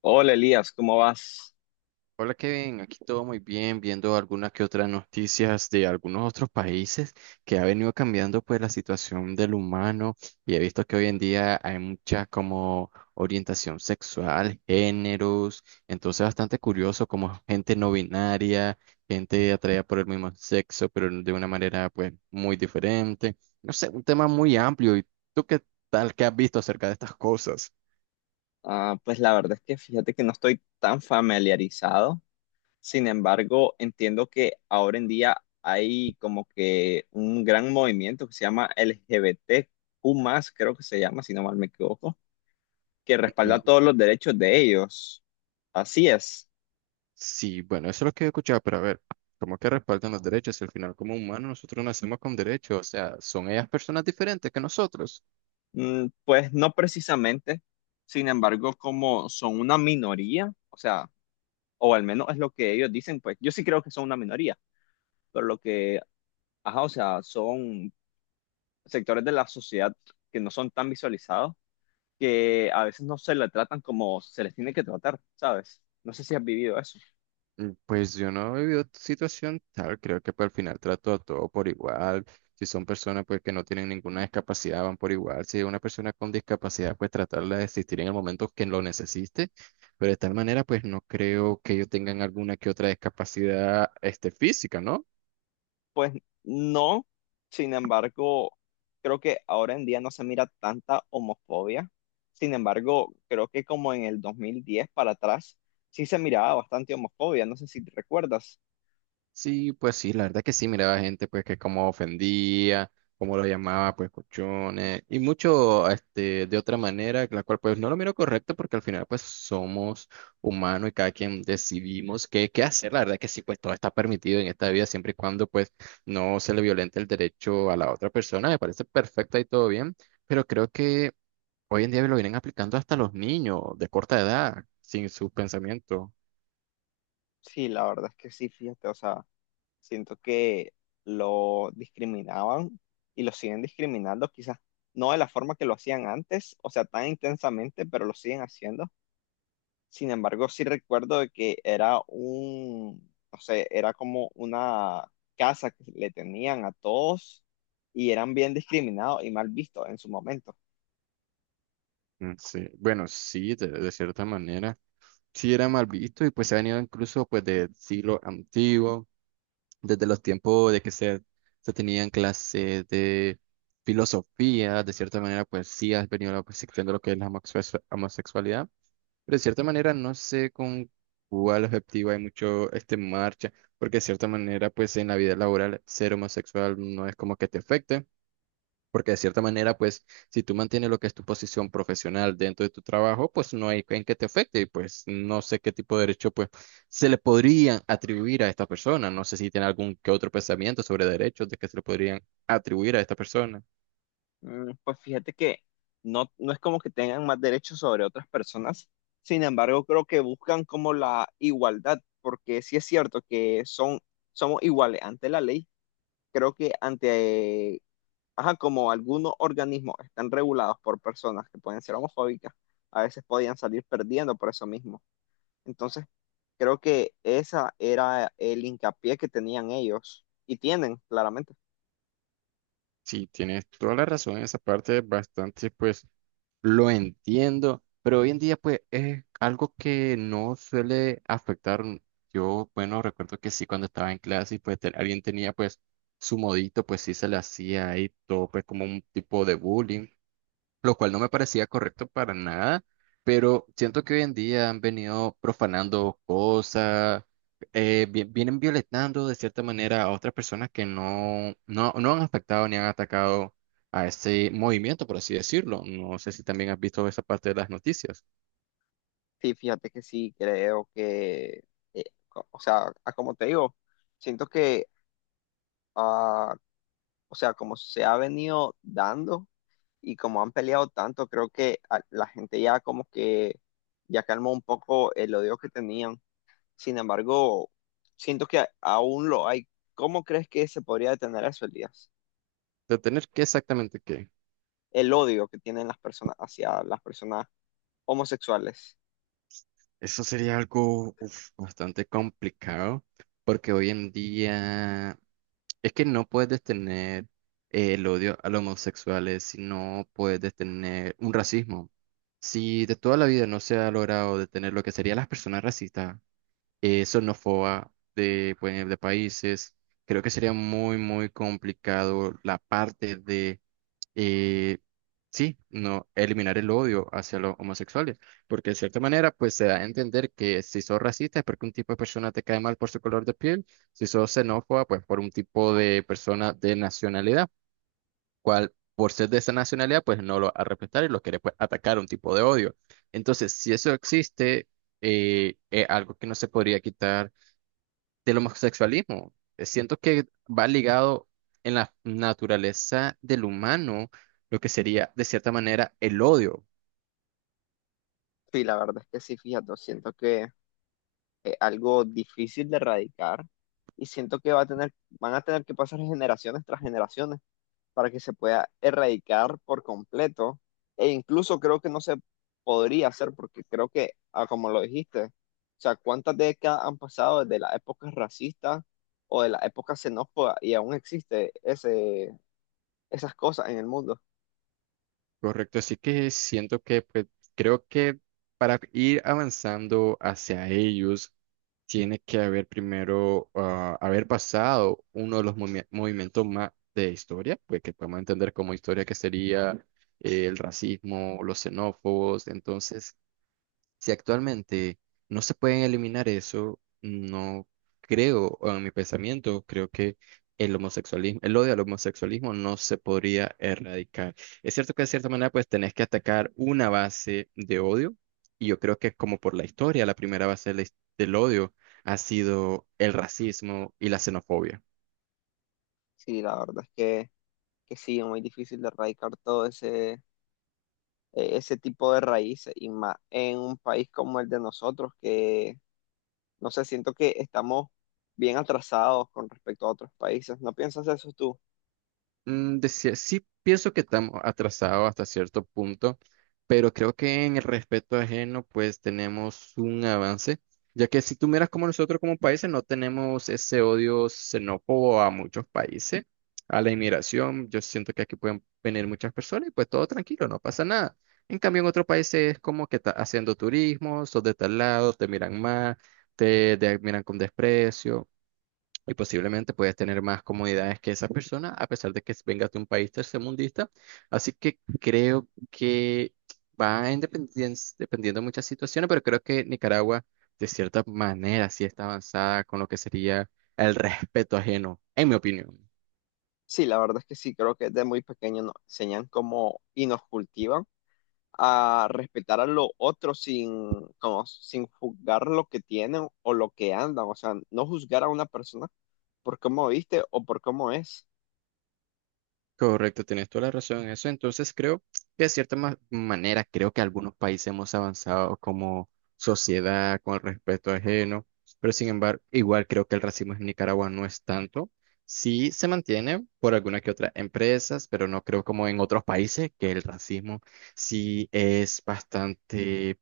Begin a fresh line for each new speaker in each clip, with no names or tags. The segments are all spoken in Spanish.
Hola Elías, ¿cómo vas?
Hola Kevin, aquí todo muy bien, viendo algunas que otras noticias de algunos otros países que ha venido cambiando pues la situación del humano, y he visto que hoy en día hay mucha como orientación sexual, géneros. Entonces, bastante curioso como gente no binaria, gente atraída por el mismo sexo pero de una manera pues muy diferente. No sé, un tema muy amplio. ¿Y tú qué tal? ¿Qué has visto acerca de estas cosas?
Ah, pues la verdad es que fíjate que no estoy tan familiarizado, sin embargo entiendo que ahora en día hay como que un gran movimiento que se llama LGBTQ+, creo que se llama, si no mal me equivoco, que respalda
Mm,
todos los derechos de ellos. Así es.
sí, bueno, eso es lo que he escuchado, pero a ver, ¿cómo que respaldan los derechos? Si al final como humanos nosotros nacemos con derechos, o sea, ¿son ellas personas diferentes que nosotros?
Mm, pues no precisamente, sin embargo, como son una minoría, o sea, o al menos es lo que ellos dicen, pues yo sí creo que son una minoría, pero lo que... Ajá, o sea, son sectores de la sociedad que no son tan visualizados, que a veces no se le tratan como se les tiene que tratar, ¿sabes? No sé si has vivido eso.
Pues yo no he vivido situación tal, creo que pues, al final trato a todo por igual. Si son personas pues que no tienen ninguna discapacidad, van por igual; si es una persona con discapacidad, pues tratarla de existir en el momento que lo necesite. Pero de tal manera pues no creo que ellos tengan alguna que otra discapacidad este, física, ¿no?
Pues no, sin embargo, creo que ahora en día no se mira tanta homofobia. Sin embargo, creo que como en el 2010 para atrás, sí se miraba bastante homofobia, no sé si te recuerdas.
Sí, pues sí, la verdad que sí, miraba gente pues que cómo ofendía, cómo lo llamaba pues cochones y mucho este de otra manera, la cual pues no lo miro correcto, porque al final pues somos humanos y cada quien decidimos qué hacer. La verdad que sí, pues todo está permitido en esta vida siempre y cuando pues no se le violente el derecho a la otra persona. Me parece perfecto y todo bien, pero creo que hoy en día lo vienen aplicando hasta los niños de corta edad, sin sus pensamientos.
Sí, la verdad es que sí, fíjate, o sea, siento que lo discriminaban y lo siguen discriminando, quizás no de la forma que lo hacían antes, o sea, tan intensamente, pero lo siguen haciendo. Sin embargo, sí recuerdo de que era un, no sé, era como una casa que le tenían a todos y eran bien discriminados y mal vistos en su momento.
Mm, sí, bueno, sí, de cierta manera. Sí era mal visto, y pues se ha venido incluso pues del siglo antiguo, desde los tiempos de que se tenían clases de filosofía. De cierta manera pues sí ha venido la percepción de lo que es la homosexualidad, pero de cierta manera no sé con cuál objetivo hay mucho este en marcha, porque de cierta manera pues en la vida laboral ser homosexual no es como que te afecte. Porque de cierta manera, pues, si tú mantienes lo que es tu posición profesional dentro de tu trabajo, pues no hay en qué te afecte. Y pues no sé qué tipo de derecho, pues, se le podrían atribuir a esta persona. No sé si tiene algún que otro pensamiento sobre derechos de que se le podrían atribuir a esta persona.
Pues fíjate que no, no es como que tengan más derechos sobre otras personas, sin embargo, creo que buscan como la igualdad, porque sí es cierto que son, somos iguales ante la ley, creo que ante, ajá, como algunos organismos están regulados por personas que pueden ser homofóbicas, a veces podían salir perdiendo por eso mismo. Entonces, creo que esa era el hincapié que tenían ellos y tienen, claramente.
Sí, tienes toda la razón. Esa parte es bastante, pues, lo entiendo, pero hoy en día pues es algo que no suele afectar. Yo, bueno, recuerdo que sí, cuando estaba en clase y pues alguien tenía pues su modito, pues sí se le hacía ahí todo pues como un tipo de bullying, lo cual no me parecía correcto para nada. Pero siento que hoy en día han venido profanando cosas. Vienen violentando de cierta manera a otras personas que no han afectado ni han atacado a este movimiento, por así decirlo. No sé si también has visto esa parte de las noticias.
Sí, fíjate que sí, creo que, eh, co- o sea, a- como te digo, siento que, ah, o sea, como se ha venido dando y como han peleado tanto, creo que a- la gente ya como que ya calmó un poco el odio que tenían. Sin embargo, siento que a- aún lo hay. ¿Cómo crees que se podría detener eso, Elías?
¿Detener qué exactamente? ¿Qué?
El odio que tienen las personas hacia las personas homosexuales.
Eso sería algo, uf, bastante complicado, porque hoy en día... Es que no puedes detener, el odio a los homosexuales, si no puedes detener un racismo. Si de toda la vida no se ha logrado detener lo que serían las personas racistas, xenófobas de países, creo que sería muy, muy complicado la parte. Y sí, no eliminar el odio hacia los homosexuales, porque de cierta manera pues se da a entender que si sos racista es porque un tipo de persona te cae mal por su color de piel; si sos xenófoba, pues por un tipo de persona de nacionalidad, cual por ser de esa nacionalidad pues no lo vas a respetar y lo querés pues atacar, un tipo de odio. Entonces, si eso existe, es algo que no se podría quitar del homosexualismo. Siento que va ligado en la naturaleza del humano, lo que sería de cierta manera el odio,
Sí, la verdad es que sí, fíjate, siento que... algo difícil de erradicar y siento que va a tener, van a tener que pasar generaciones tras generaciones para que se pueda erradicar por completo e incluso creo que no se podría hacer porque creo que, como lo dijiste, o sea, ¿cuántas décadas han pasado desde las épocas racistas o de las épocas xenófobas y aún existe ese, esas cosas en el mundo?
¿correcto? Así que siento que pues, creo que para ir avanzando hacia ellos, tiene que haber primero, haber pasado uno de los movimientos más de historia, pues que podemos entender como historia, que sería el racismo, los xenófobos. Entonces, si actualmente no se pueden eliminar eso, no creo, o en mi pensamiento, creo que el homosexualismo, el odio al homosexualismo no se podría erradicar. Es cierto que de cierta manera pues tenés que atacar una base de odio, y yo creo que como por la historia, la primera base de del odio ha sido el racismo y la xenofobia.
Sí, la verdad es que sí, es muy difícil de erradicar todo ese ese tipo de raíces y más en un país como el de nosotros, que no sé, siento que estamos bien atrasados con respecto a otros países. ¿No piensas eso tú?
Sí pienso que estamos atrasados hasta cierto punto, pero creo que en el respeto ajeno pues tenemos un avance, ya que si tú miras, como nosotros como países no tenemos ese odio xenófobo a muchos países, a la inmigración. Yo siento que aquí pueden venir muchas personas y pues todo tranquilo, no pasa nada. En cambio, en otros países es como que estás haciendo turismo, sos de tal lado, te miran mal, te miran con desprecio, y posiblemente puedes tener más comodidades que esa persona, a pesar de que vengas de un país tercermundista. Así que creo que va en dependiendo de muchas situaciones, pero creo que Nicaragua, de cierta manera, sí está avanzada con lo que sería el respeto ajeno, en mi opinión.
Sí, la verdad es que sí, creo que desde muy pequeño nos enseñan cómo y nos cultivan a respetar a los otros sin, como, sin juzgar lo que tienen o lo que andan, o sea, no juzgar a una persona por cómo viste o por cómo es.
Correcto, tienes toda la razón en eso. Entonces, creo que de cierta manera, creo que algunos países hemos avanzado como sociedad con el respeto ajeno. Pero sin embargo, igual creo que el racismo en Nicaragua no es tanto. Sí se mantiene por algunas que otras empresas, pero no creo como en otros países que el racismo sí es bastante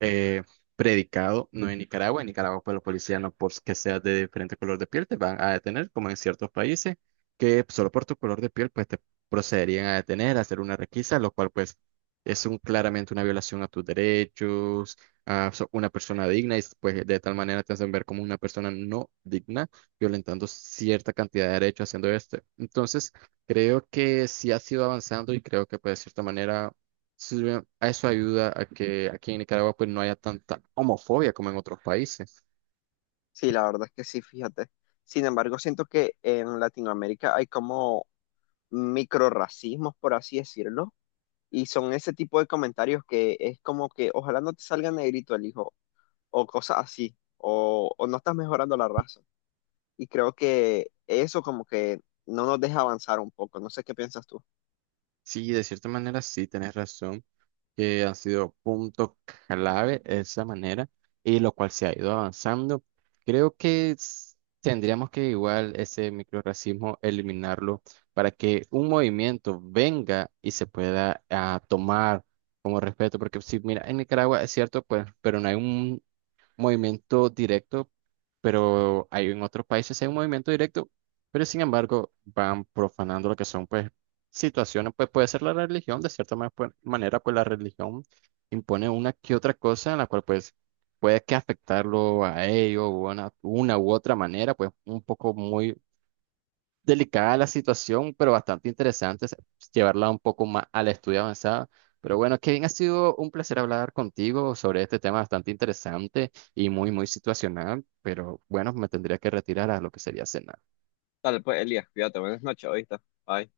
eh, predicado, no en Nicaragua. En Nicaragua, pues los policías no porque seas de diferente color de piel te van a detener, como en ciertos países, que solo por tu color de piel pues te procederían a detener, a hacer una requisa, lo cual pues es un, claramente una violación a tus derechos, a una persona digna, y pues de tal manera te hacen ver como una persona no digna, violentando cierta cantidad de derechos haciendo esto. Entonces, creo que sí ha sido avanzando, y creo que pues de cierta manera sirve, a eso ayuda a que aquí en Nicaragua pues no haya tanta homofobia como en otros países.
Sí, la verdad es que sí, fíjate. Sin embargo, siento que en Latinoamérica hay como microrracismos, por así decirlo, y son ese tipo de comentarios que es como que ojalá no te salga negrito el hijo, o cosas así, o no estás mejorando la raza. Y creo que eso como que no nos deja avanzar un poco. No sé qué piensas tú.
Sí, de cierta manera sí, tenés razón, que han sido punto clave esa manera, y lo cual se ha ido avanzando. Creo que tendríamos que igual ese microrracismo eliminarlo, para que un movimiento venga y se pueda, tomar como respeto. Porque sí, mira, en Nicaragua es cierto, pues, pero no hay movimiento directo, pero hay en otros países, hay un movimiento directo, pero sin embargo van profanando lo que son pues situaciones, pues puede ser la religión. De cierta pues, manera, pues la religión impone una que otra cosa en la cual pues puede que afectarlo a ellos, o una u otra manera, pues un poco muy delicada la situación, pero bastante interesante es llevarla un poco más al estudio avanzado. Pero bueno, Kevin, ha sido un placer hablar contigo sobre este tema bastante interesante y muy, muy situacional, pero bueno, me tendría que retirar a lo que sería cenar.
Dale, pues, Elías, cuídate, buenas noches, ahorita. Bye.